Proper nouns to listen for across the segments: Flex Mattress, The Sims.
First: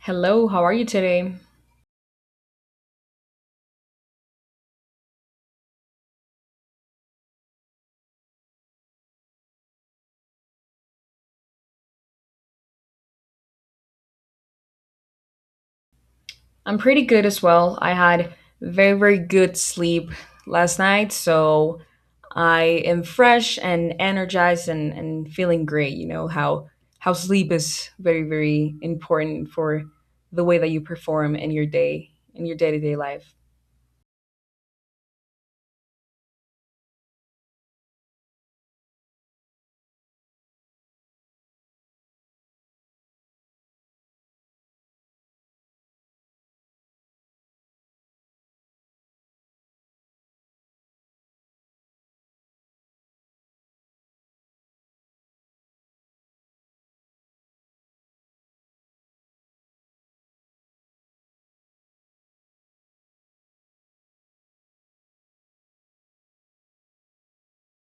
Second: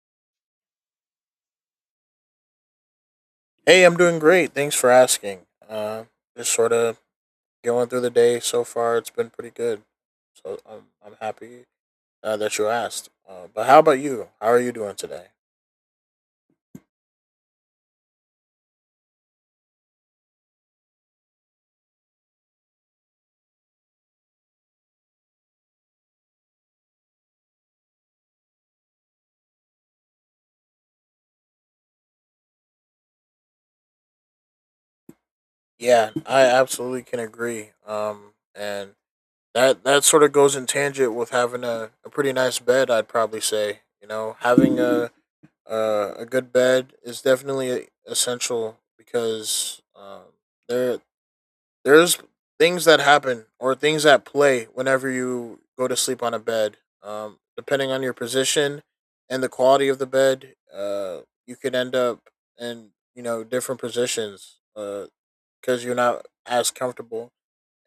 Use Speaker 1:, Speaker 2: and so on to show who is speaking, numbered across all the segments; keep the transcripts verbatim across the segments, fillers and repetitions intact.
Speaker 1: Hello, how are you today?
Speaker 2: Hey, I'm doing great. Thanks for asking. Uh, just sort of going through the day so far. It's been pretty good. So I'm, I'm happy uh, that you asked. Uh, but how about you? How are you doing today?
Speaker 1: I'm pretty good as well. I had very, very good sleep last night, so I am fresh and energized and, and feeling great. You know how how sleep is very, very important for the way that you perform in your day, in your day-to-day life.
Speaker 2: Yeah, I absolutely can agree. Um, and that that sort of goes in tangent with having a, a pretty nice bed. I'd probably say, you know, having a a, a good bed is definitely essential because um, there there's things that happen or things that play whenever you go to sleep on a bed. Um, depending on your position and the quality of the bed, uh, you could end up in, you know, different positions, uh, because you're not as comfortable.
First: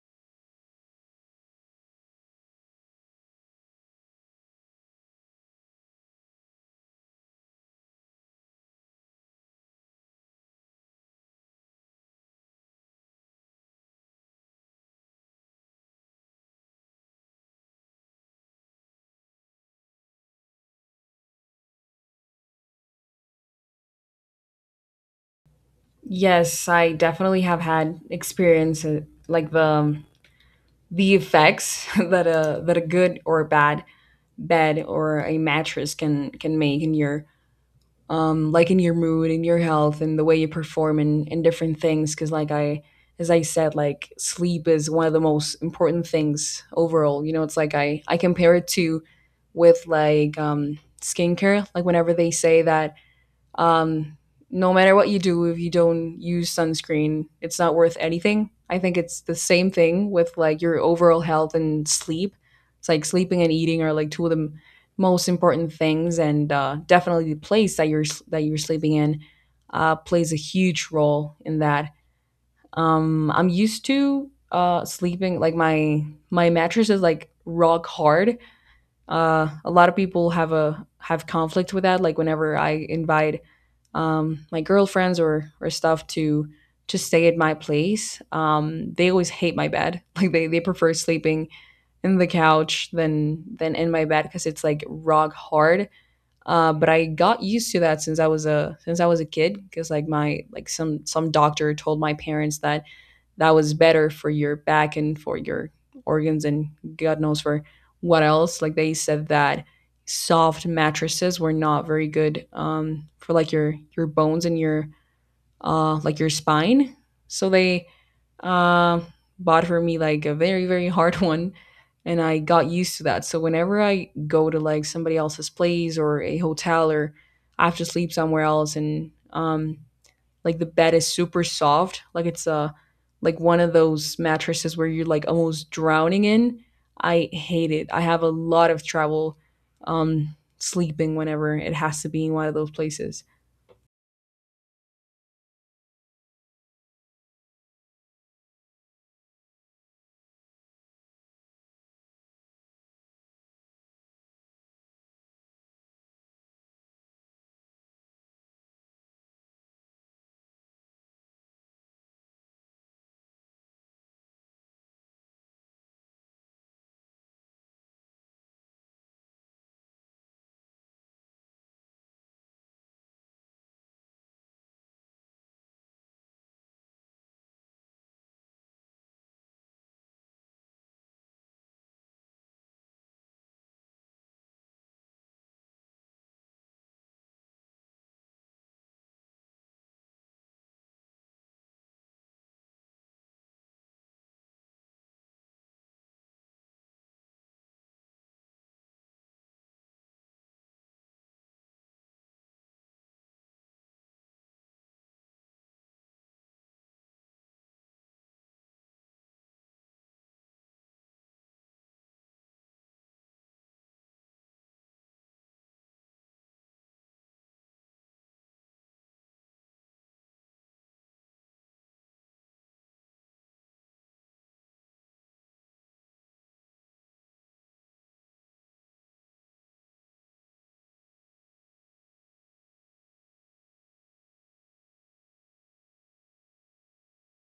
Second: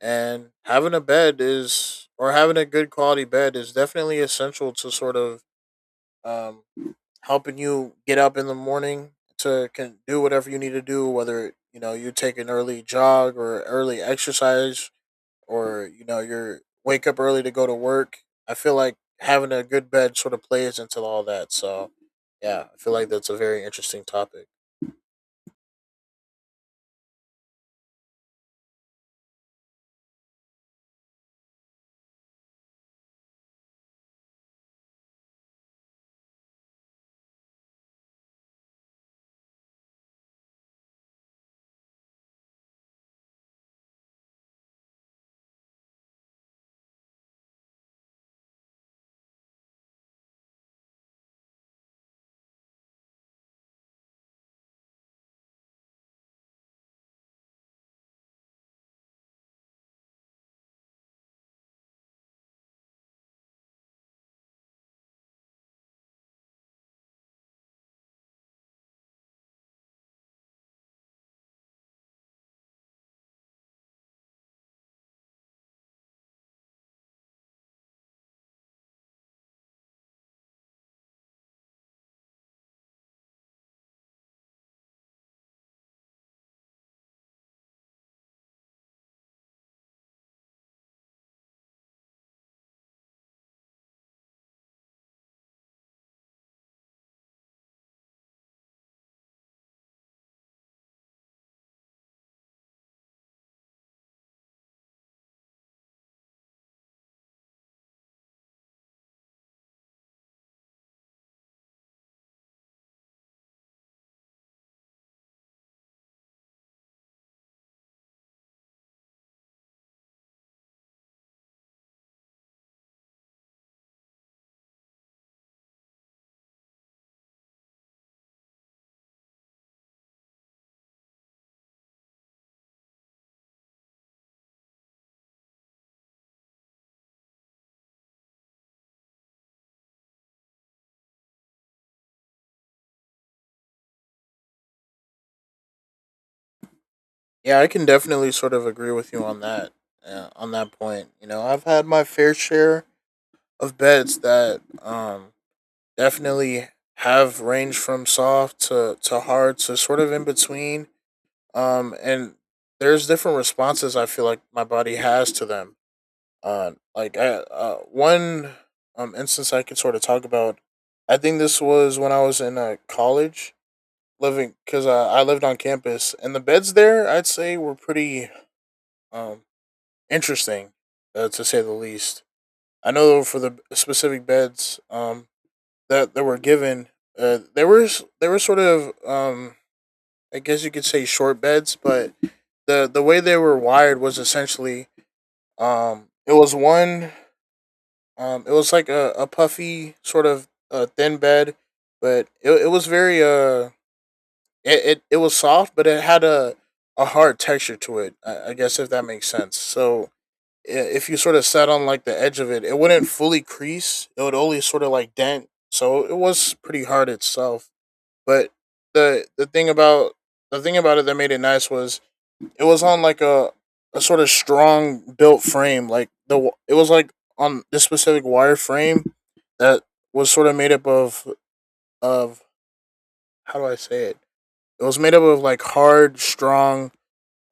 Speaker 2: And having a bed is, or having a good quality bed is definitely essential to sort of, um, helping you get up in the morning to can do whatever you need to do, whether you know you take an early jog or early exercise, or you know you're wake up early to go to work. I feel like having a good bed sort of plays into all that. So yeah, I feel like that's a very interesting topic.
Speaker 1: Yes, I definitely have had experience, uh, like the um, the effects that a that a good or bad bed or a mattress can can make in your, um, like in your mood and your health and the way you perform and, and different things. Because, like I, as I said, like sleep is one of the most important things overall. You know, it's like I I compare it to with like, um, skincare. Like whenever they say that, um, no matter what you do, if you don't use sunscreen, it's not worth anything. I think it's the same thing with like your overall health and sleep. It's like sleeping and eating are like two of the m- most important things, and, uh, definitely the place that you're s- that you're sleeping in, uh, plays a huge role in that. Um, I'm used to, uh, sleeping like my my mattress is like rock hard. Uh, a lot of people have a have conflict with that, like whenever I invite, um, my girlfriends or or stuff to to stay at my place, um, they always hate my bed like they, they prefer sleeping in the couch than than in my bed because it's like rock hard. Uh, but i got used to that since i was a since i was a kid because like my like some some doctor told my parents that that was better for your back and for your organs and God knows for what else. Like they said that soft mattresses were not very good, um, for like your your bones and your, uh, like your spine. So they, uh, bought for me like a very, very hard one, and I got used to that. So whenever I go to like somebody else's place or a hotel or I have to sleep somewhere else and, um, like the bed is super soft, like it's a, uh like one of those mattresses where you're like almost drowning in. I hate it. I have a lot of trouble, um sleeping whenever it has to be in one of those places.
Speaker 2: Yeah, I can definitely sort of agree with you on that. Yeah, on that point, you know, I've had my fair share of beds that um definitely have ranged from soft to to hard to sort of in between. Um, and there's different responses I feel like my body has to them. Uh, like I, uh, one um instance I could sort of talk about. I think this was when I was in uh, college, living, because uh, I lived on campus, and the beds there, I'd say, were pretty um interesting, uh, to say the least. I know for the specific beds um that that were given, uh, they were s- they were sort of, um I guess you could say, short beds, but the the way they were wired was essentially um it was one Um, it was like a, a puffy sort of a thin bed, but it, it was very uh it, it, it was soft, but it had a a hard texture to it. I, I guess, if that makes sense. So i- if you sort of sat on like the edge of it, it wouldn't fully crease. It would only sort of like dent. So it was pretty hard itself. But the the thing about the thing about it that made it nice was it was on like a a sort of strong built frame. Like the it was like on this specific wire frame that was sort of made up of of how do I say it? It was made up of like hard, strong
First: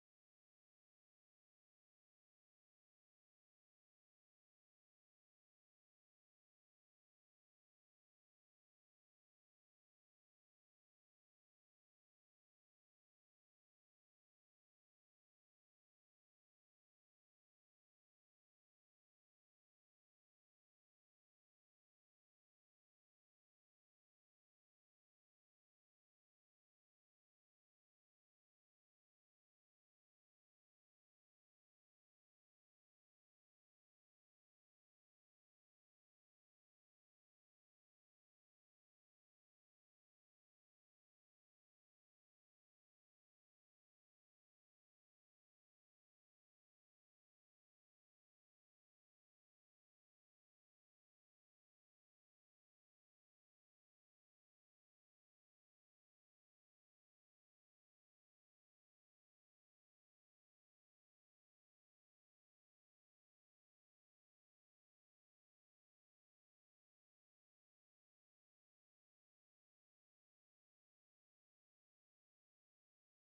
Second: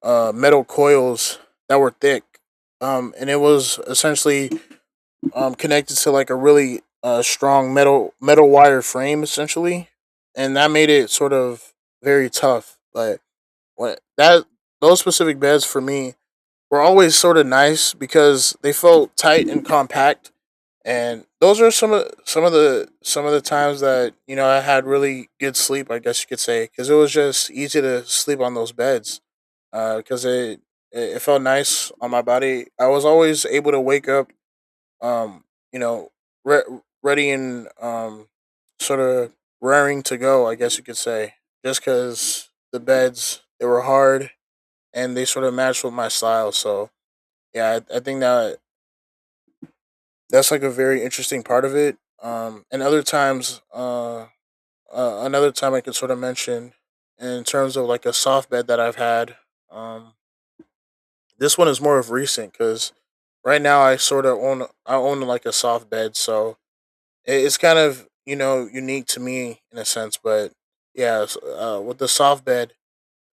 Speaker 2: uh, metal coils that were thick, um, and it was essentially um, connected to like a really uh, strong metal metal wire frame, essentially, and that made it sort of very tough. But what that Those specific beds for me were always sort of nice because they felt tight and compact. And those are some of some of the some of the times that, you know, I had really good sleep, I guess you could say, because it was just easy to sleep on those beds. Because it, it it felt nice on my body. I was always able to wake up. Um, you know, re- ready and, um, sort of raring to go, I guess you could say, just because the beds, they were hard and they sort of matched with my style. So yeah, I, I think that that's like a very interesting part of it. Um, and other times, uh, uh, another time I could sort of mention in terms of like a soft bed that I've had. Um, this one is more of recent because right now I sort of own I own like a soft bed, so it, it's kind of, you know, unique to me in a sense. But yeah, uh, with the soft bed,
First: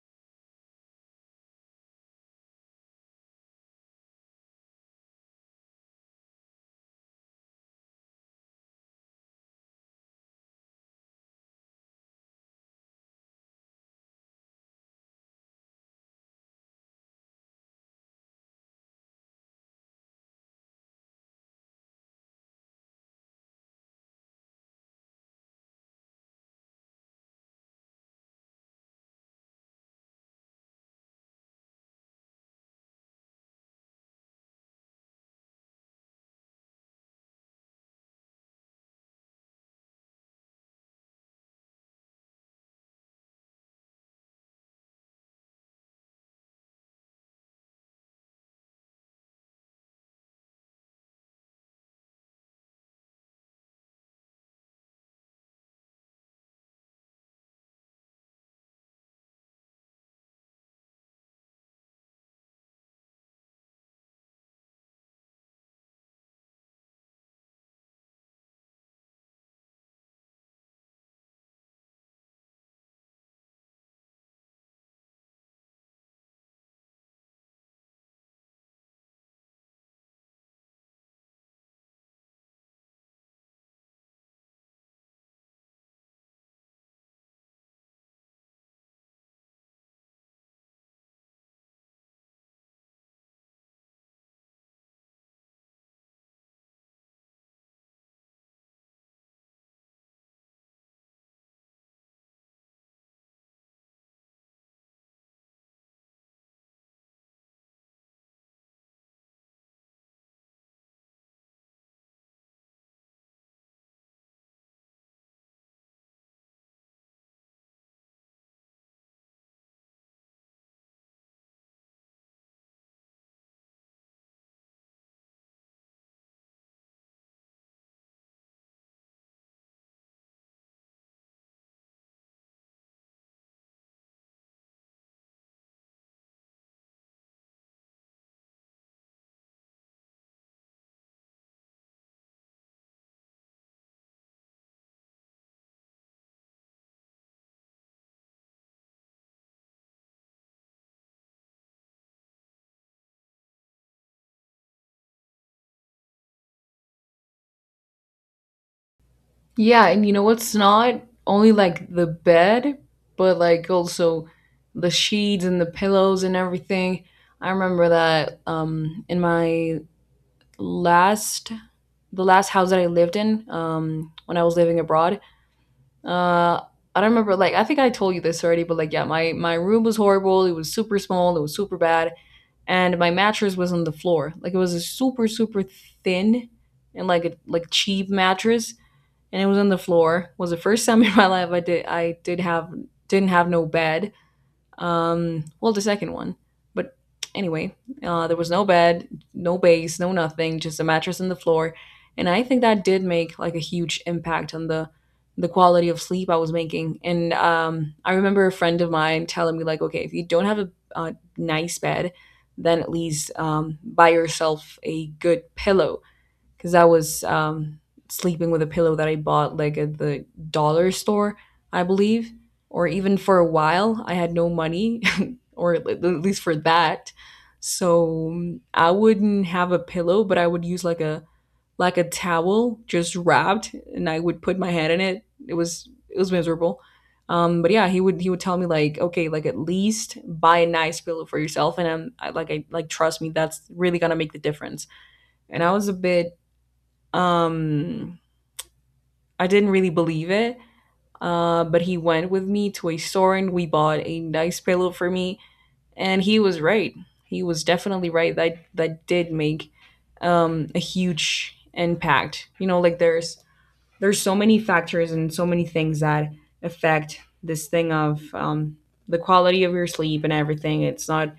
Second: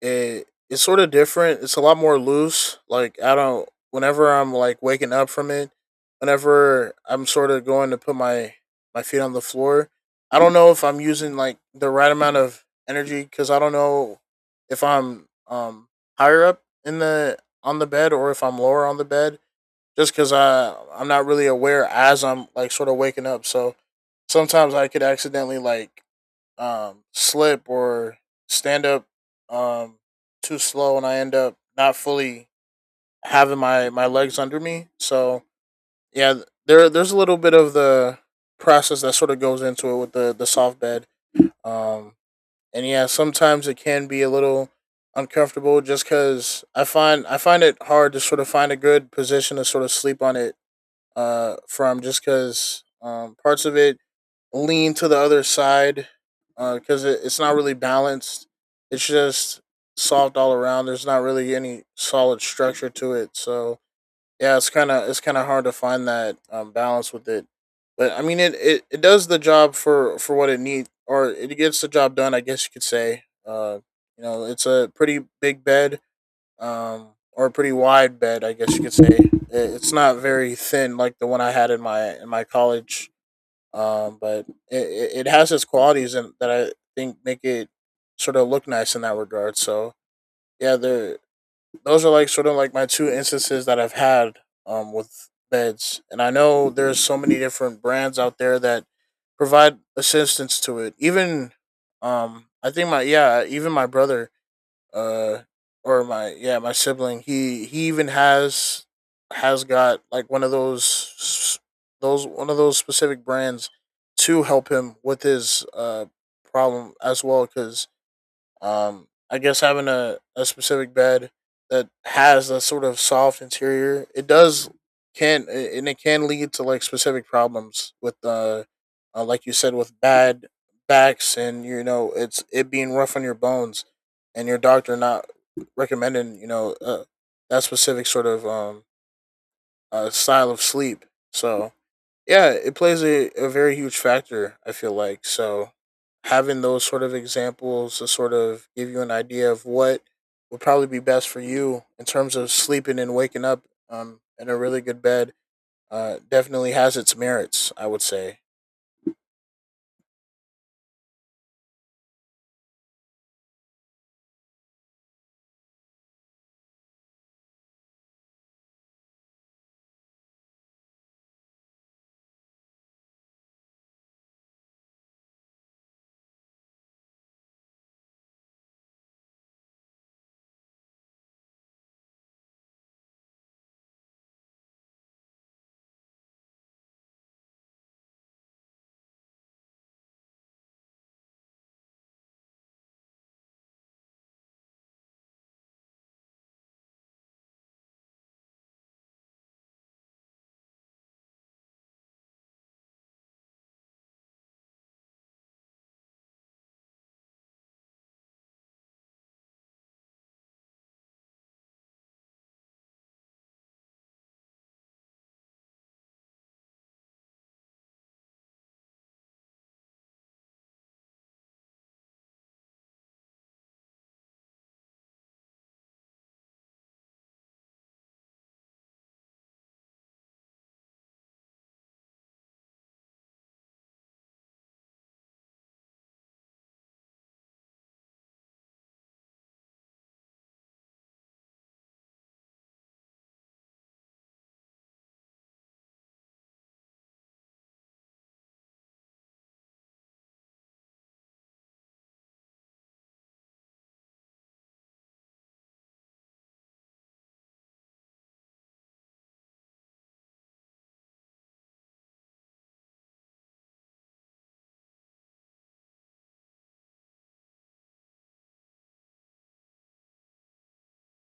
Speaker 2: it it's sort of different. It's a lot more loose. Like I don't. Whenever I'm like waking up from it, whenever I'm sort of going to put my my feet on the floor, I don't know if I'm using like the right amount of energy, because I don't know if I'm um higher up in the on the bed, or if I'm lower on the bed. Just because I I'm not really aware as I'm like sort of waking up, so sometimes I could accidentally like, um, slip or stand up, um, too slow, and I end up not fully having my, my legs under me. So yeah, there there's a little bit of the process that sort of goes into it with the the soft bed. Um, and yeah, sometimes it can be a little uncomfortable, just because I find I find it hard to sort of find a good position to sort of sleep on it, uh, from just because, um, parts of it lean to the other side, because uh, it, it's not really balanced. It's just soft all around. There's not really any solid structure to it. So yeah, it's kind of it's kind of hard to find that, um, balance with it. But I mean, it, it, it does the job for for what it needs, or it gets the job done, I guess you could say. Uh, you know, it's a pretty big bed, um, or a pretty wide bed, I guess you could say. It, it's not very thin like the one I had in my in my college, um, but it, it has its qualities, and that I think make it sort of look nice in that regard. So yeah, there those are like sort of like my two instances that I've had um with beds, and I know there's so many different brands out there that provide assistance to it. Even, um, I think my yeah, even my brother, uh or my yeah my sibling, he he even has has got like one of those s- those one of those specific brands to help him with his uh problem as well, because um, I guess having a, a specific bed that has a sort of soft interior, it does can and it can lead to like specific problems with, uh, uh like you said, with bad backs, and you know it's it being rough on your bones, and your doctor not recommending, you know, uh, that specific sort of, um uh, style of sleep. So yeah, it plays a, a very huge factor, I feel like. So having those sort of examples to sort of give you an idea of what would probably be best for you in terms of sleeping and waking up, um, in a really good bed, uh, definitely has its merits, I would say.
Speaker 1: Yeah, and you know what's not only like the bed, but like also the sheets and the pillows and everything. I remember that, um in my last the last house that I lived in, um when I was living abroad. Uh, I don't remember. Like, I think I told you this already, but, like, yeah, my my room was horrible. It was super small. It was super bad, and my mattress was on the floor. Like, it was a super, super thin and like a, like cheap mattress, and it was on the floor. It was the first time in my life I did I did have didn't have no bed, um, well, the second one. But anyway, uh, there was no bed, no base, no nothing, just a mattress and the floor. And I think that did make like a huge impact on the the quality of sleep I was making. And um, I remember a friend of mine telling me like, okay, if you don't have a, a nice bed, then at least, um, buy yourself a good pillow, because I was, um, sleeping with a pillow that I bought like at the dollar store, I believe, or even for a while. I had no money, or at at least for that. So um, I wouldn't have a pillow, but I would use like a, like a towel just wrapped, and I would put my head in it. It was it was miserable. Um, but yeah, he would he would tell me like, okay, like at least buy a nice pillow for yourself, and I'm I, like I, like, trust me, that's really gonna make the difference. And I was a bit, um, I didn't really believe it, uh, but he went with me to a store and we bought a nice pillow for me, and he was right. He was definitely right. That that did make, um, a huge impact. You know, like there's there's so many factors and so many things that affect this thing of, um, the quality of your sleep and everything. It's not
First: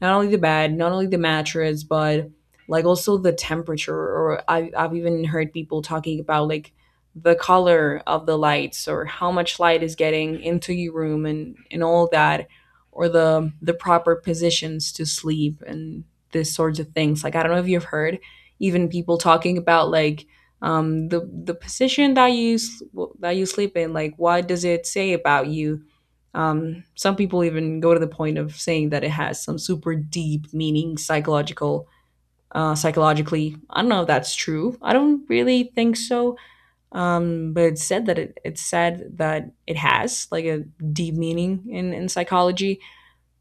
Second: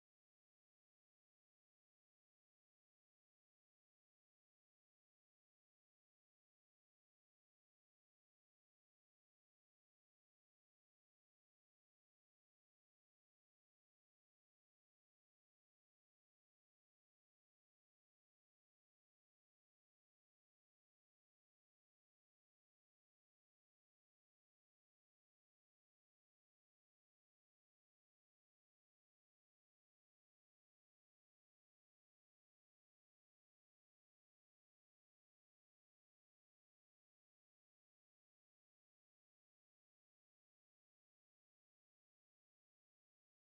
Speaker 1: not only the bed, not only the mattress, but like also the temperature. Or I, I've even heard people talking about like the color of the lights or how much light is getting into your room and and all that, or the the proper positions to sleep and this sorts of things. Like I don't know if you've heard even people talking about, like um the the position that you s- that you sleep in, like what does it say about you, um, some people even go to the point of saying that it has some super deep meaning, psychological, uh, psychologically. I don't know if that's true. I don't really think so. Um, but it's said that it, it's said that it has like a deep meaning in in psychology,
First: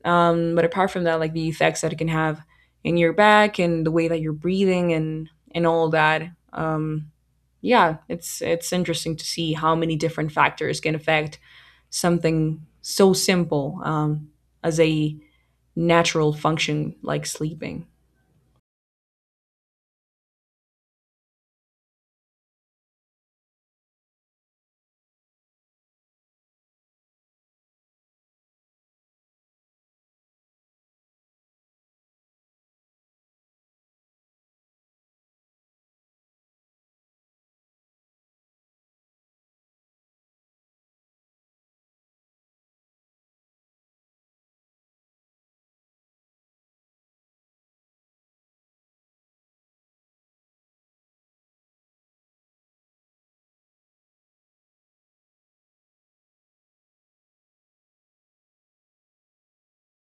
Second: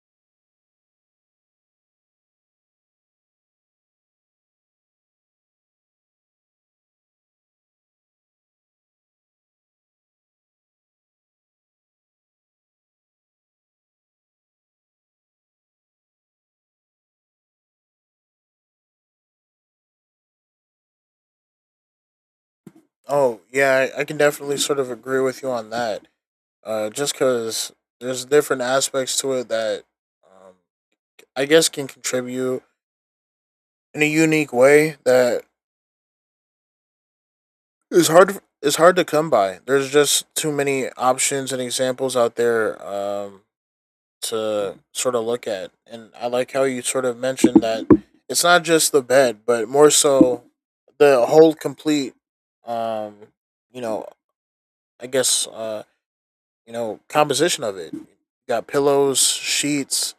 Speaker 1: um, but apart from that, like the effects that it can have in your back and the way that you're breathing and and all that. Um, yeah, it's it's interesting to see how many different factors can affect something so simple, um, as a natural function like sleeping.
Speaker 2: Oh, yeah, I, I can definitely sort of agree with you on that. Uh, just because there's different aspects to it that, um, I guess, can contribute in a unique way that— it's hard. It's hard to come by. There's just too many options and examples out there, um, to sort of look at. And I like how you sort of mentioned that it's not just the bed, but more so the whole complete, um, you know, I guess, uh, you know, composition of it. You got pillows, sheets,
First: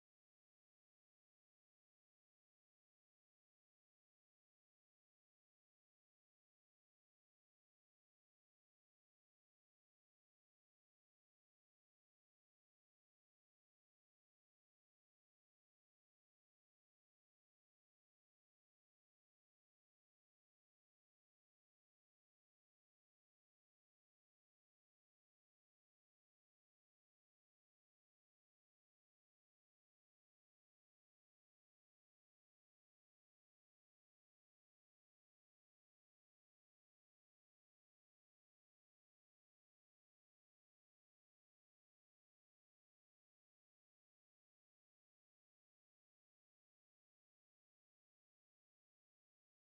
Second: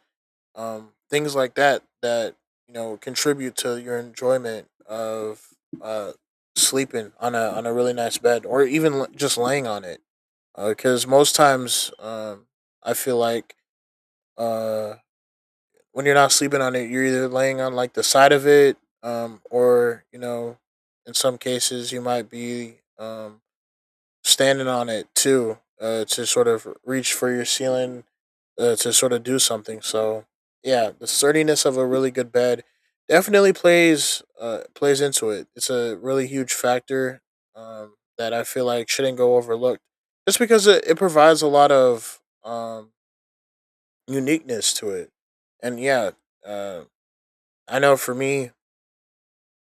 Speaker 2: um, things like that that you know contribute to your enjoyment of, uh, sleeping on a on a really nice bed, or even l- just laying on it, because most times, um, I feel like, uh, when you're not sleeping on it, you're either laying on like the side of it, um, or you know, in some cases you might be, um, standing on it too, uh, to sort of reach for your ceiling, uh, to sort of do something. So yeah, the sturdiness of a really good bed definitely plays uh, plays into it. It's a really huge factor, um, that I feel like shouldn't go overlooked, just because it, it provides a lot of, um, uniqueness to it. And yeah, uh, I know for me,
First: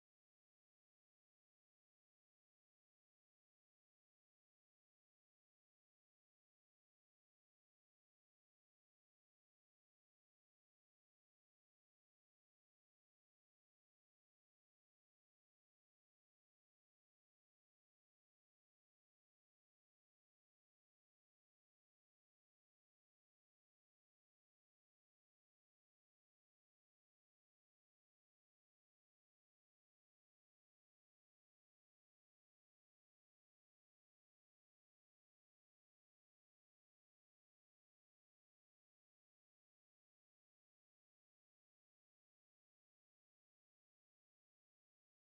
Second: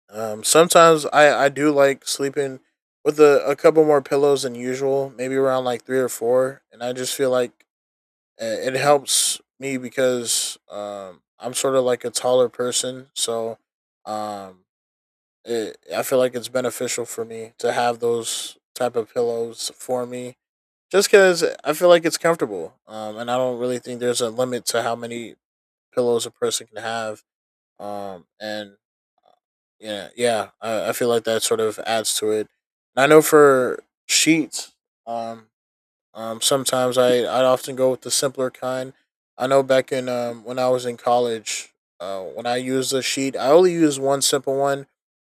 Speaker 2: um, sometimes I I do like sleeping with a, a couple more pillows than usual, maybe around like three or four, and I just feel like, uh, it helps me because um I'm sort of like a taller person, so um it, I feel like it's beneficial for me to have those type of pillows for me, just because I feel like it's comfortable. Um, and I don't really think there's a limit to how many pillows a person can have. Um, and yeah, yeah. I, I feel like that sort of adds to it. And I know for sheets, um, um, sometimes I I often go with the simpler kind. I know back in um when I was in college, uh, when I used a sheet, I only used one simple one.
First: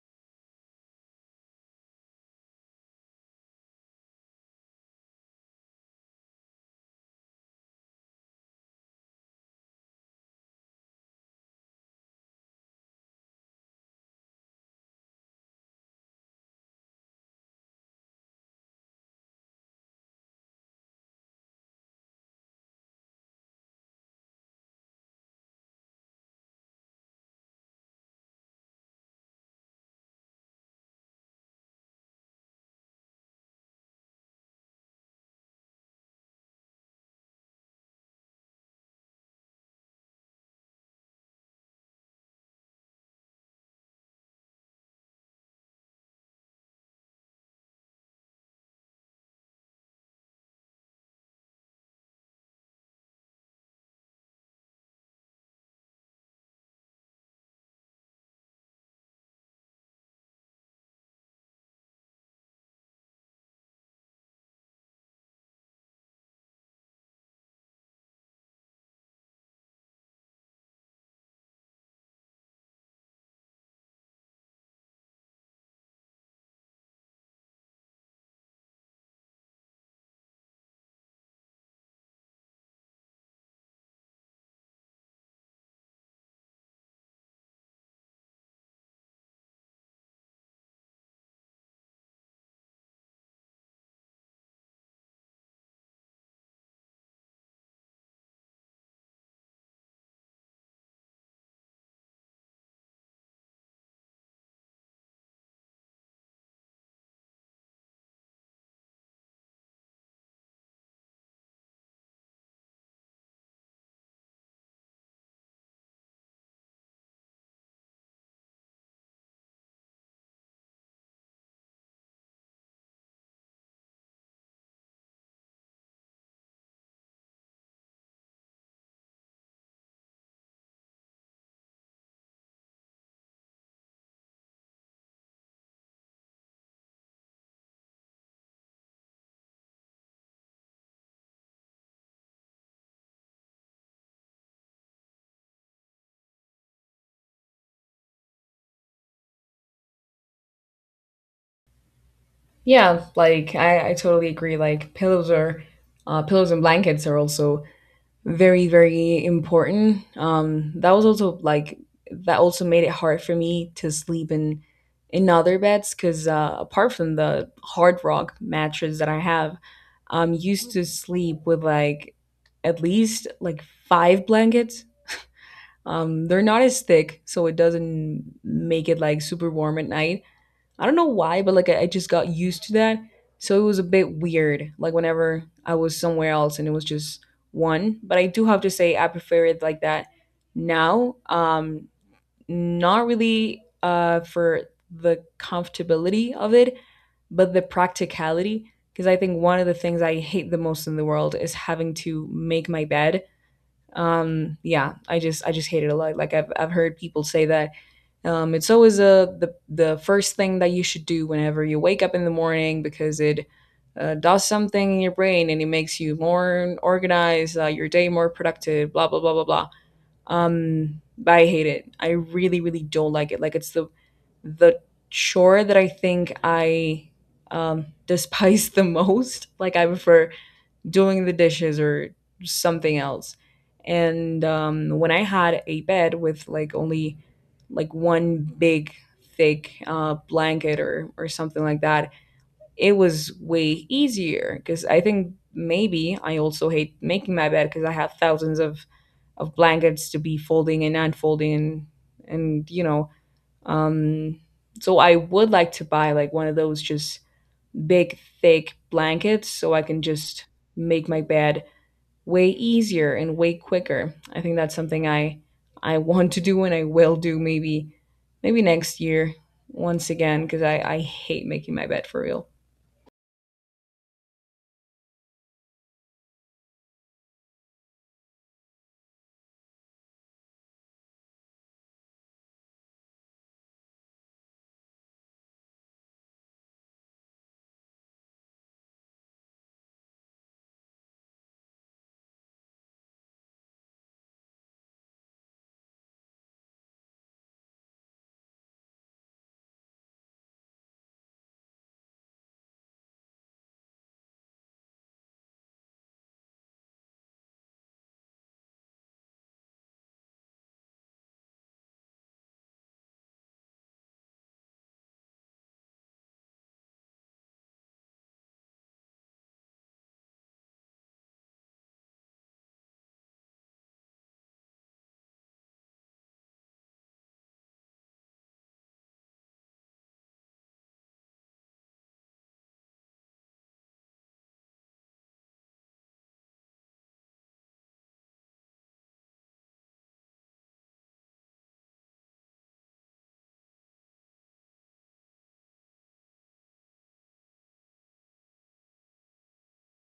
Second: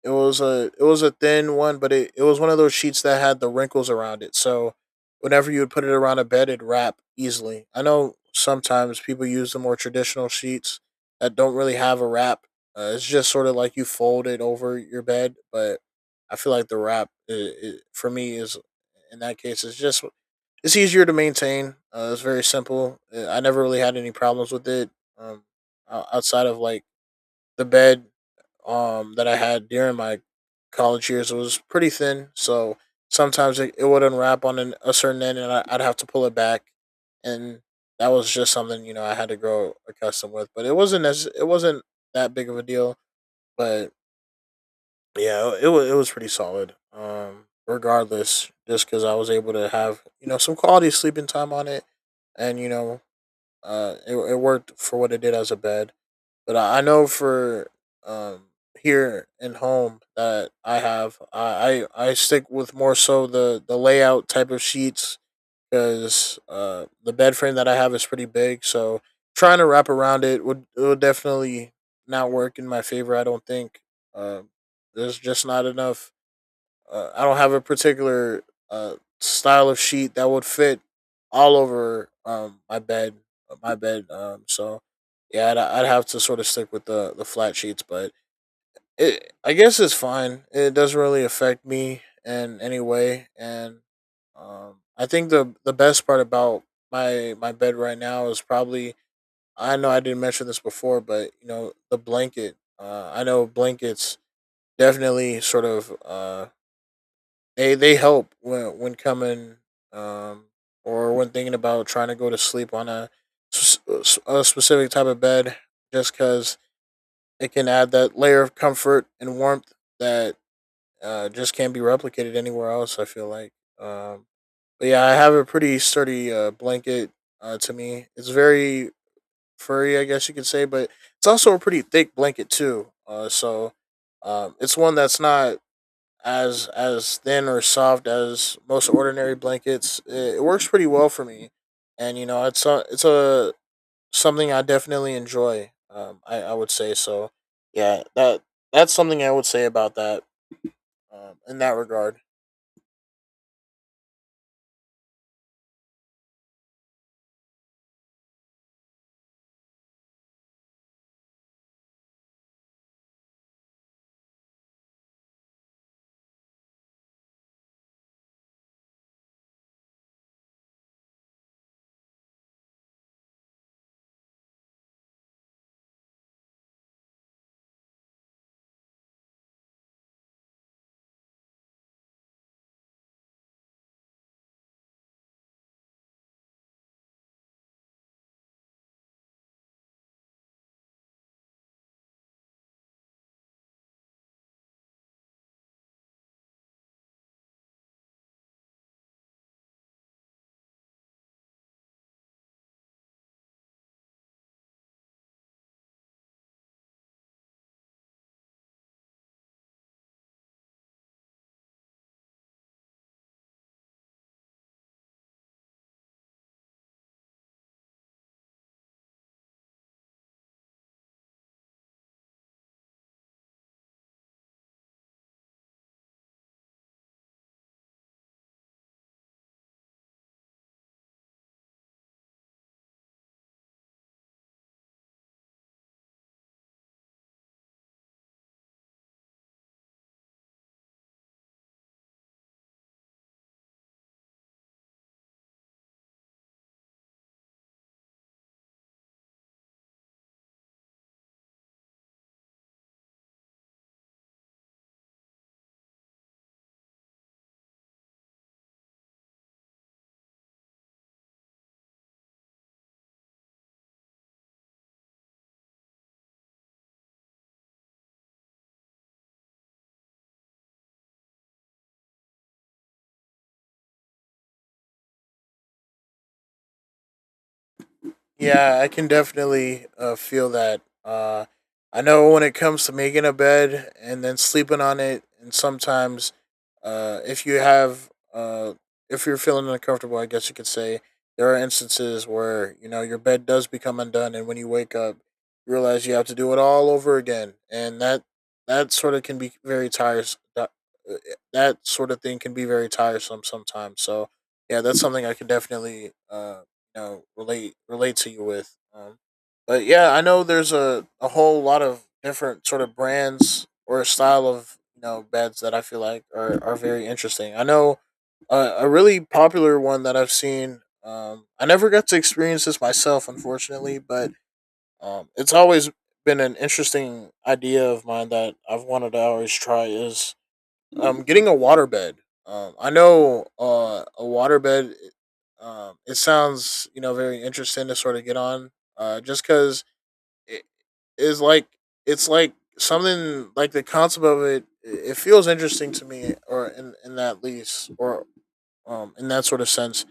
Speaker 2: It was a it was a thin one, but it, it was one of those sheets that had the wrinkles around it. So whenever you would put it around a bed, it'd wrap easily. I know sometimes people use the more traditional sheets that don't really have a wrap. Uh, it's just sort of like you fold it over your bed, but I feel like the wrap I I for me is, in that case, it's just it's easier to maintain. Uh, it's very simple. Uh, I never really had any problems with it. Um, o- Outside of like the bed um that I had during my college years was pretty thin. So sometimes it, it would unwrap on an, a certain end, and I, I'd have to pull it back, and that was just something you know I had to grow accustomed with. But it wasn't, as it wasn't that big of a deal. But yeah, it was it was pretty solid. Um, regardless, just because I was able to have you know some quality sleeping time on it, and you know, uh, it it worked for what it did as a bed. But I I know for um here and home that I have, I I, I stick with more so the the layout type of sheets because uh the bed frame that I have is pretty big, so trying to wrap around it would it would definitely not work in my favor, I don't think. Uh, there's just not enough uh, I don't have a particular uh, style of sheet that would fit all over um, my bed. uh, My bed. Um, so yeah, I'd, I'd have to sort of stick with the the flat sheets, but it, I guess it's fine. It doesn't really affect me in any way, and um, I think the the best part about my my bed right now is probably, I know I didn't mention this before, but you know, the blanket. Uh, I know blankets definitely sort of uh, they they help when when coming um or when thinking about trying to go to sleep on a s- s- uh, a specific type of bed, just cuz it can add that layer of comfort and warmth that uh just can't be replicated anywhere else, I feel like. Um but yeah, I have a pretty sturdy uh blanket. Uh to me, it's very furry, I guess you could say, but it's also a pretty thick blanket too. Uh so um, it's one that's not as as thin or soft as most ordinary blankets. It, it works pretty well for me, and you know it's a it's a something I definitely enjoy. Um, I I would say so. Yeah, that that's something I would say about that, Um, in that regard.
Speaker 1: Yeah, like I, I totally agree. Like pillows are uh, pillows and blankets are also very, very important, um that was also like that also made it hard for me to sleep in in other beds, because, uh, apart from the hard rock mattress that I have, I'm used to sleep with like at least like five blankets. Um they're not as thick, so it doesn't make it like super warm at night. I don't know why, but like I, I just got used to that. So it was a bit weird, like whenever I was somewhere else and it was just one. But I do have to say I prefer it like that now. Um, not really, uh, for the comfortability of it, but the practicality. Because I think one of the things I hate the most in the world is having to make my bed. Um, yeah, I just I just hate it a lot. Like I've I've heard people say that, um, it's always a the the first thing that you should do whenever you wake up in the morning because it, uh, does something in your brain and it makes you more organized, uh, your day more productive, blah blah blah blah blah. Um, but I hate it. I really, really don't like it. Like it's the the chore that I think I, um, despise the most. Like I prefer doing the dishes or something else. And um, when I had a bed with like only like one big thick, uh, blanket or or something like that, it was way easier because I think maybe I also hate making my bed because I have thousands of of blankets to be folding and unfolding and and you know um so I would like to buy like one of those just big thick blankets so I can just make my bed way easier and way quicker. I think that's something I I want to do and I will do maybe maybe next year once again because I I hate making my bed for real.
Speaker 2: Yeah, I can definitely uh, feel that. Uh, I know when it comes to making a bed and then sleeping on it, and sometimes, uh, if you have, uh, if you're feeling uncomfortable, I guess you could say there are instances where you know your bed does become undone, and when you wake up, you realize you have to do it all over again, and that that sort of can be very tiresome. That, uh, that sort of thing can be very tiresome sometimes. So, yeah, that's something I can definitely uh, you know, relate relate to you with. Um, but yeah, I know there's a, a whole lot of different sort of brands or style of you know beds that I feel like are, are very interesting. I know uh, a really popular one that I've seen. Um, I never got to experience this myself, unfortunately, but um, it's always been an interesting idea of mine that I've wanted to always try is um, getting a waterbed. Um, I know uh, a waterbed. Um, it sounds you know very interesting to sort of get on. Uh, just because it is like it's like something, like the concept of it. It feels interesting to me, or in in that lease, or um, in that sort of sense.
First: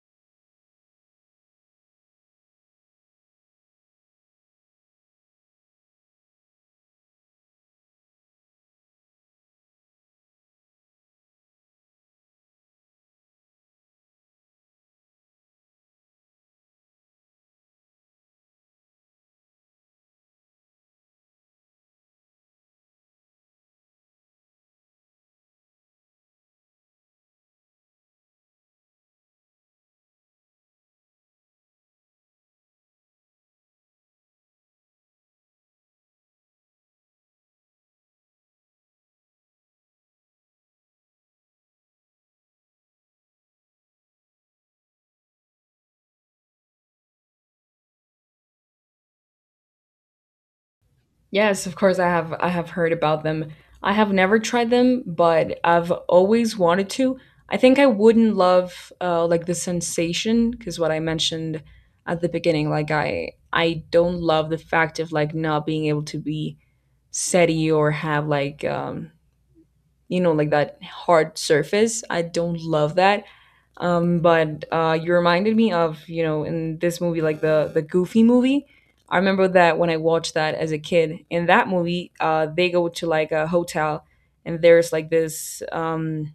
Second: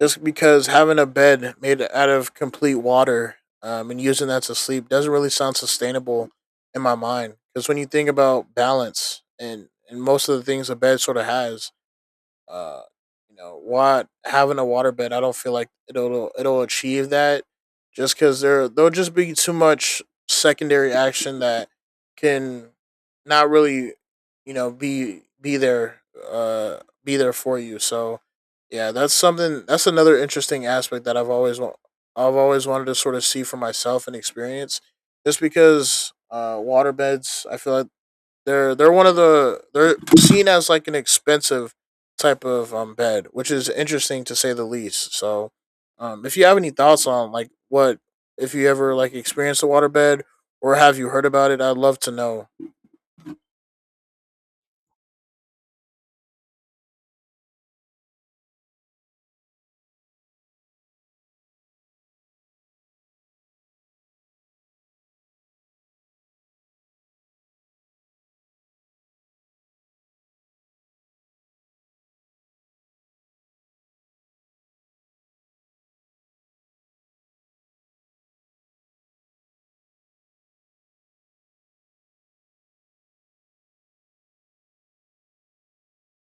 Speaker 2: Just because having a bed made out of complete water, um, and using that to sleep doesn't really sound sustainable in my mind. Because when you think about balance and, and most of the things a bed sort of has, uh you know, want, having a waterbed, I don't feel like it'll it'll achieve that, just because there there'll just be too much secondary action that can not really you know be be there, uh be there for you. So yeah, that's something, that's another interesting aspect that i've always wa- I've always wanted to sort of see for myself and experience, just because uh waterbeds, I feel like they're they're one of the they're seen as like an expensive type of um bed, which is interesting to say the least. So, um, if you have any thoughts on like what, if you ever like experienced a waterbed or have you heard about it,
Speaker 1: Yes, of
Speaker 2: I'd
Speaker 1: course
Speaker 2: love
Speaker 1: I
Speaker 2: to
Speaker 1: have I
Speaker 2: know.
Speaker 1: have heard about them. I have never tried them, but I've always wanted to. I think I wouldn't love, uh, like the sensation, because what I mentioned at the beginning, like I I don't love the fact of like not being able to be steady or have like, um, you know, like that hard surface. I don't love that. Um, but uh, you reminded me of, you know, in this movie, like the the Goofy movie. I remember that when I watched that as a kid. In that movie, uh, they go to like a hotel, and there's like this um,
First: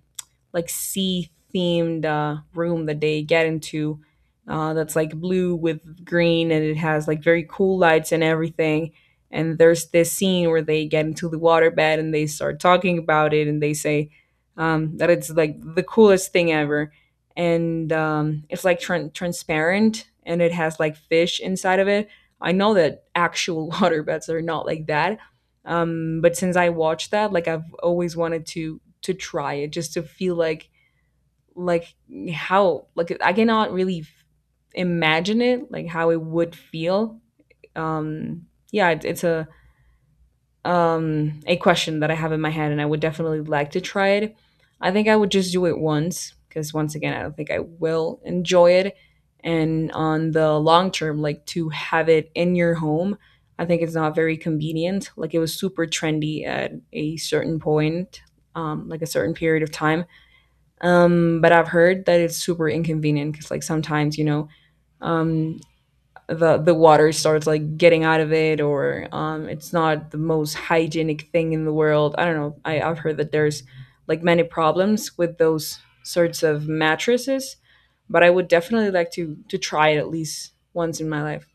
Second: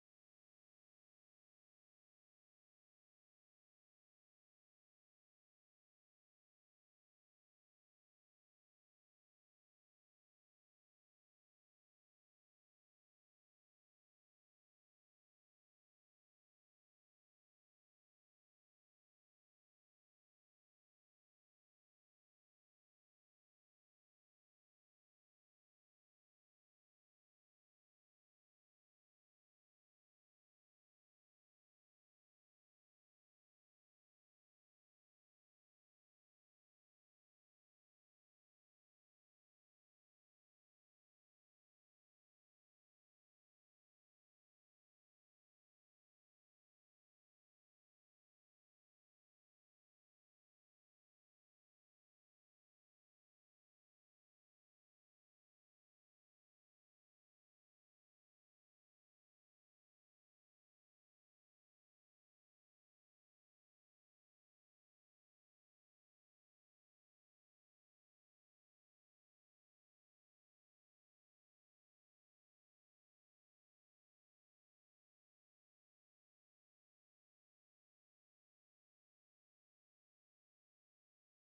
Speaker 1: like sea themed uh, room that they get into uh, that's like blue with green, and it has like very cool lights and everything. And there's this scene where they get into the water bed and they start talking about it, and they say um, that it's like the coolest thing ever. And um, it's like tran transparent, and it has like fish inside of it. I know that actual water beds are not like that. um but since I watched that, like I've always wanted to to try it, just to feel like like how, like I cannot really f- imagine it, like how it would feel. um yeah, it, it's a um, a question that I have in my head, and I would definitely like to try it. I think I would just do it once because, once again, I don't think I will enjoy it. And on the long term, like to have it in your home, I think it's not very convenient. Like it was super trendy at a certain point, um, like a certain period of time. Um, but I've heard that it's super inconvenient because, like, sometimes, you know, um, the the water starts like getting out of it, or um it's not the most hygienic thing in the world. I don't know, I, I've heard that there's like many problems with those sorts of mattresses, but I would definitely like to to try it at least once in my life.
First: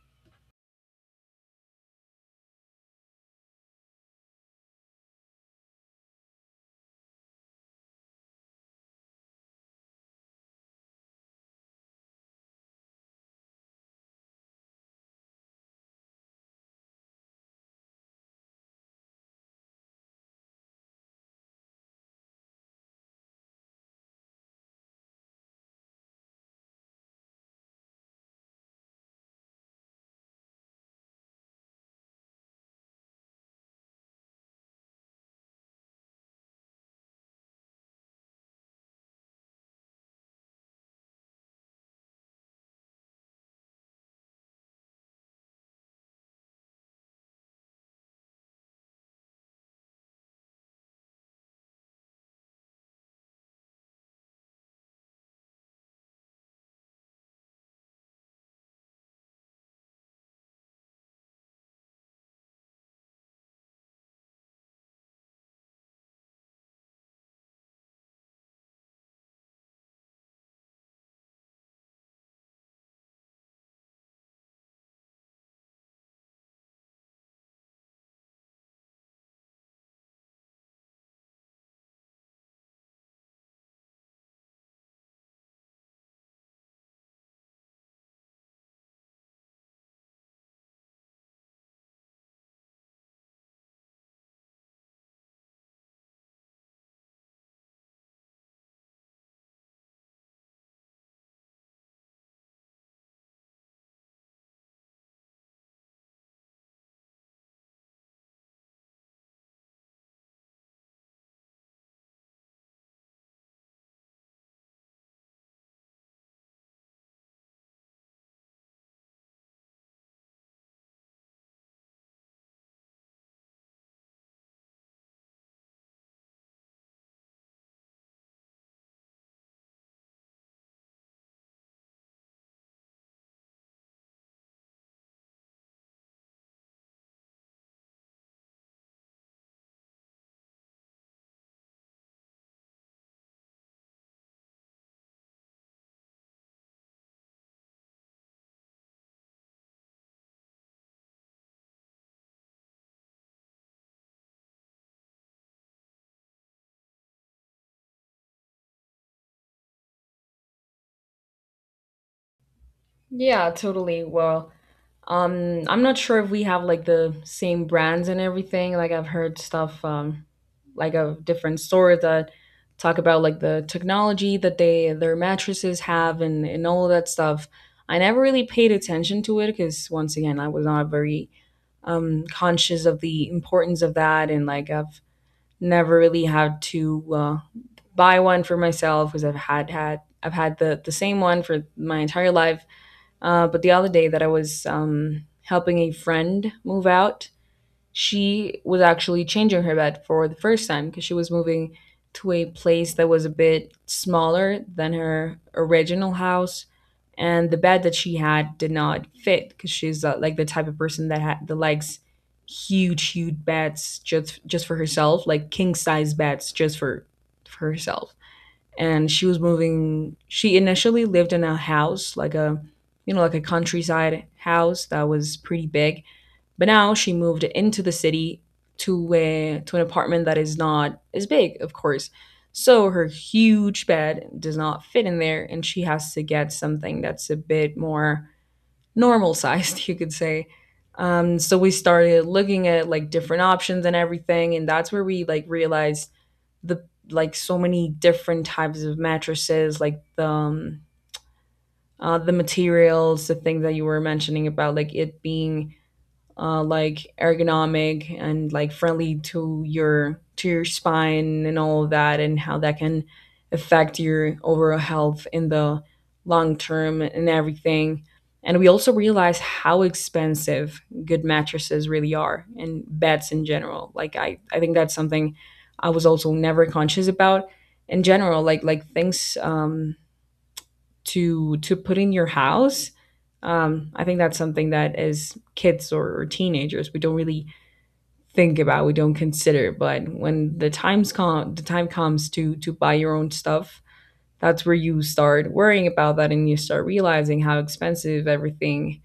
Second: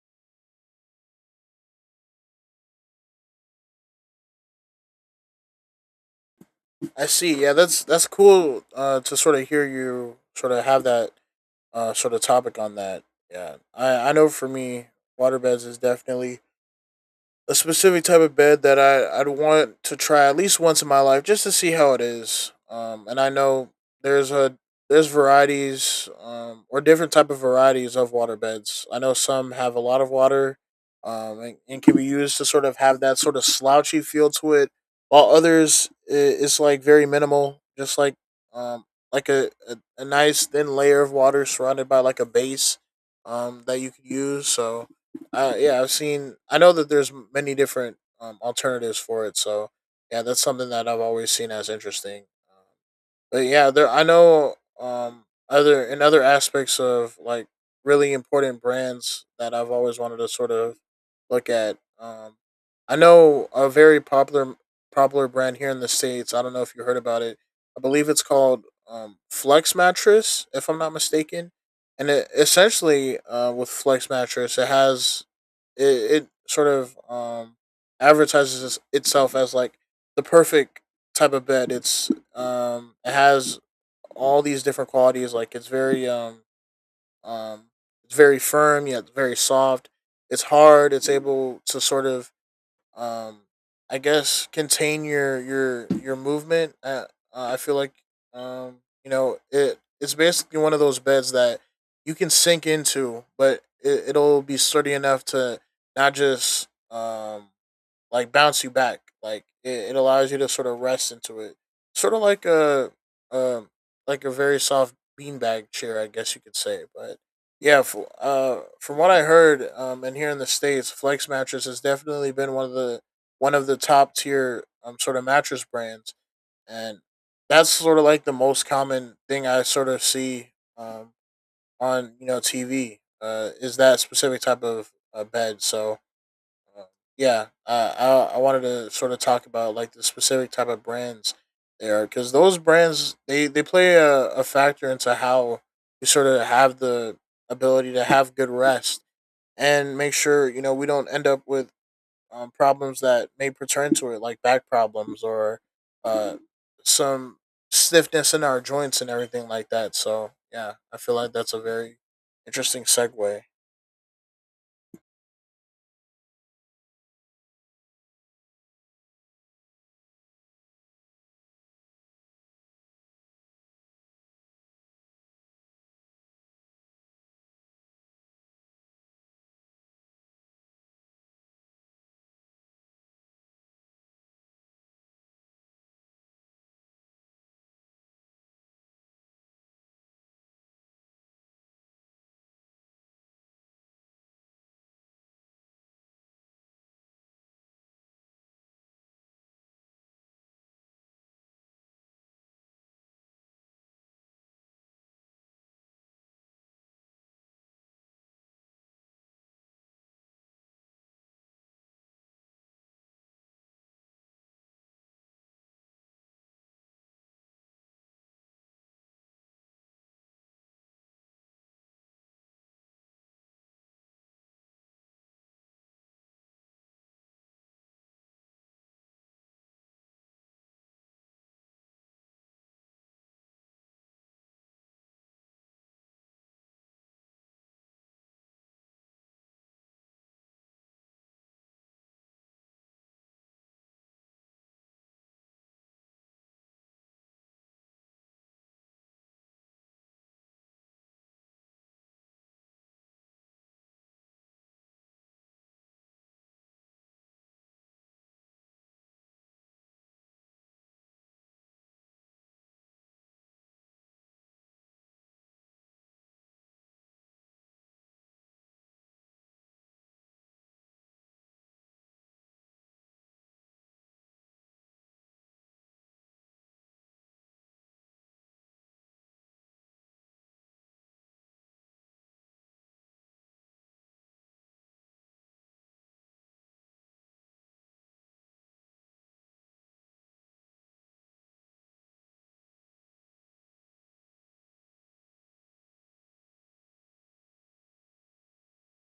Speaker 2: I see. Yeah, that's that's cool. Uh, to sort of hear you sort of have that uh sort of topic on that. Yeah, I I know for me, waterbeds is definitely a specific type of bed that I I'd want to try at least once in my life, just to see how it is. Um, and I know there's a there's varieties, um, or different type of varieties of water beds. I know some have a lot of water, um, and, and can be used to sort of have that sort of slouchy feel to it, while others it's like very minimal, just like um like a, a, a nice thin layer of water surrounded by like a base um that you could use. So uh, yeah, I've seen. I know that there's many different um, alternatives for it. So yeah, that's something that I've always seen as interesting. um, but yeah, there I know um other in other aspects of like really important brands that I've always wanted to sort of look at. Um I know a very popular popular brand here in the States. I don't know if you heard about it. I believe it's called um Flex Mattress, if I'm not mistaken. And it essentially uh with Flex Mattress it has it, it sort of um advertises itself as like the perfect type of bed. It's um, it has all these different qualities. Like it's very um um it's very firm yet very soft. It's hard. It's able to sort of um I guess contain your your your movement. Uh, uh, I feel like um you know it it's basically one of those beds that you can sink into, but it, it'll be sturdy enough to not just um like bounce you back. Like it, it allows you to sort of rest into it, sort of like a um like a very soft beanbag chair, I guess you could say. But yeah, for, uh, from what I heard, um, and here in the states, Flex Mattress has definitely been one of the one of the top tier um sort of mattress brands, and that's sort of like the most common thing I sort of see um on you know T V uh is that specific type of uh, bed. So uh, yeah, uh, I I wanted to sort of talk about like the specific type of brands there, because those brands they they play a, a factor into how we sort of have the ability to have good rest and make sure you know we don't end up with um, problems that may pertain to it, like back problems or uh, some stiffness in our joints and everything like that. So yeah, I feel like that's a very interesting segue.
Speaker 1: Yeah, totally. Well, Um, I'm not sure if we have like the same brands and everything. Like I've heard stuff um like of different stores that talk about like the technology that they their mattresses have, and and all that stuff. I never really paid attention to it because, once again, I was not very um conscious of the importance of that, and like I've never really had to uh buy one for myself because I've had had I've had the the same one for my entire life. uh, but the other day that I was um, helping a friend move out, she was actually changing her bed for the first time because she was moving to a place that was a bit smaller than her original house. And the bed that she had did not fit because she's uh, like the type of person that, ha- that likes huge, huge beds, just just for herself, like king size beds just for for herself. And she was moving. She initially lived in a house, like a you know like a countryside house that was pretty big, but now she moved into the city, to a to an apartment that is not as big, of course. So her huge bed does not fit in there, and she has to get something that's a bit more normal sized, you could say. um so we started looking at like different options and everything, and that's where we like realized the like so many different types of mattresses, like the um, uh, the materials, the things that you were mentioning about, like it being uh, like ergonomic and like friendly to your to your spine and all of that, and how that can affect your overall health in the long term and everything. And we also realize how expensive good mattresses really are, and beds in general. Like i i think that's something I was also never conscious about in general, like like things um to to put in your house. um, I think that's something that, as kids or, or teenagers, we don't really think about. We don't consider. But when the times come the time comes to to buy your own stuff, that's where you start worrying about that, and you start realizing how expensive everything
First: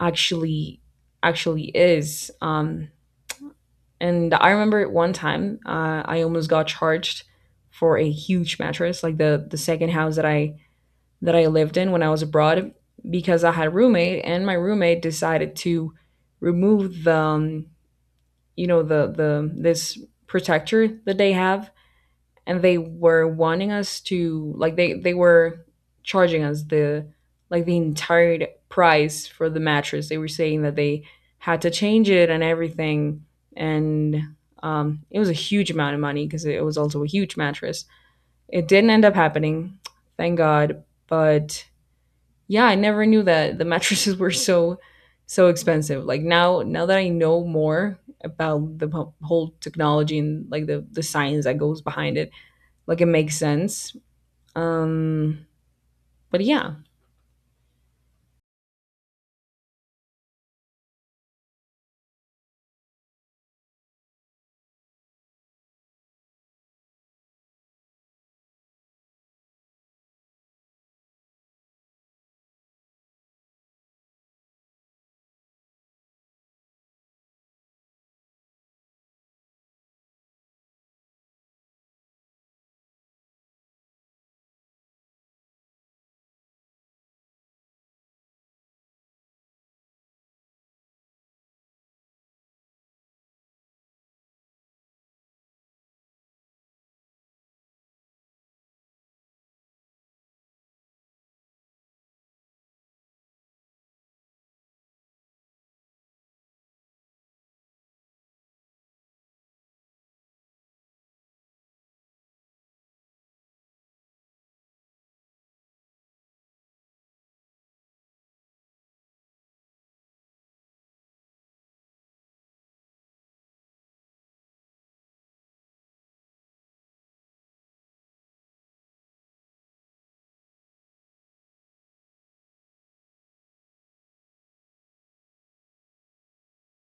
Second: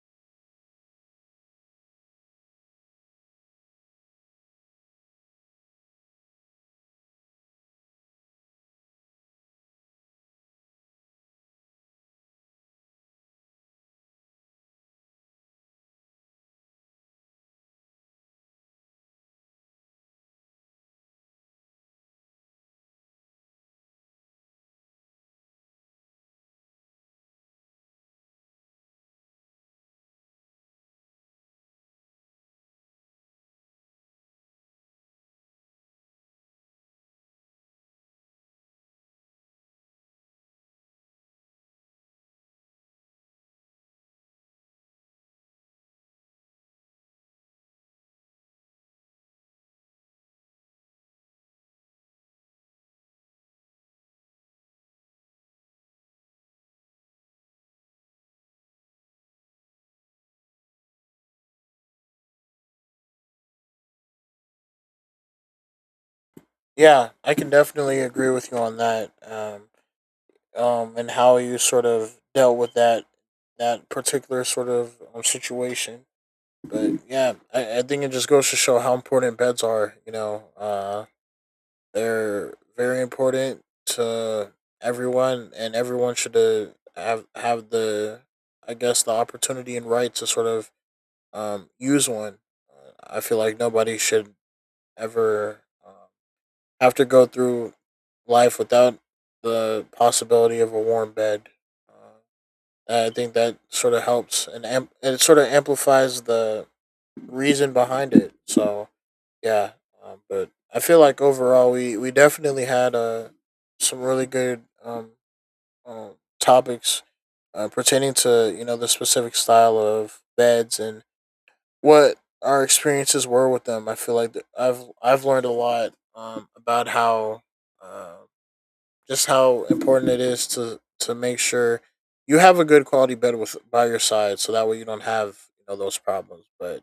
Speaker 1: actually actually is. um, and I remember at one time, uh, I almost got charged for a huge mattress, like the the second house that i that I lived in when I was abroad, because I had a roommate, and my roommate decided to remove the um, you know the the this protector that they have. And they were wanting us to like they they were charging us the like the entire price for the mattress. They were saying that they had to change it and everything. And um, it was a huge amount of money because it was also a huge mattress. It didn't end up happening, thank God. But yeah, I never knew that the mattresses were so so expensive. Like now, now that I know more about the wh- whole technology and like the the science that goes behind it, like it makes sense. um but yeah.
Speaker 2: Yeah, I can definitely agree with you on that. Um, um, and how you sort of dealt with that that particular sort of um, situation. But yeah, I, I think it just goes to show how important beds are. You know, uh, they're very important to everyone, and everyone should uh, have have the, I guess, the opportunity and right to sort of um, use one. Uh, I feel like nobody should ever um have to go through life without the possibility of a warm bed. Uh, uh, I think that sort of helps and amp- it sort of amplifies the reason behind it. So yeah, um, but I feel like overall we we definitely had uh, some really good um, uh, topics uh, pertaining to you know the specific style of beds and what our experiences were with them. I feel like th- I've I've learned a lot um, about how uh, just how important it is to to make sure you have a good quality bed with by your side, so that way you don't have you know those problems. But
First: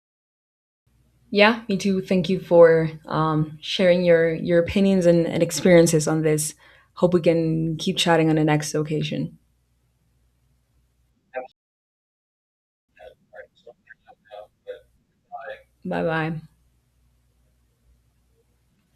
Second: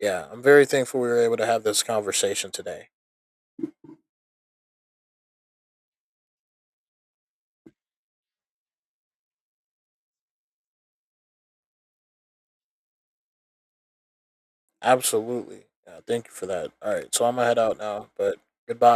Speaker 2: yeah, I'm very thankful we were able to
Speaker 1: Yeah,
Speaker 2: have
Speaker 1: me
Speaker 2: this
Speaker 1: too. Thank you
Speaker 2: conversation today.
Speaker 1: for um sharing your your opinions and, and experiences on this. Hope we can keep chatting on the next occasion.
Speaker 2: Absolutely, yeah,
Speaker 1: Bye
Speaker 2: thank
Speaker 1: bye.
Speaker 2: you for that. All right, so I'm gonna head out now, but goodbye.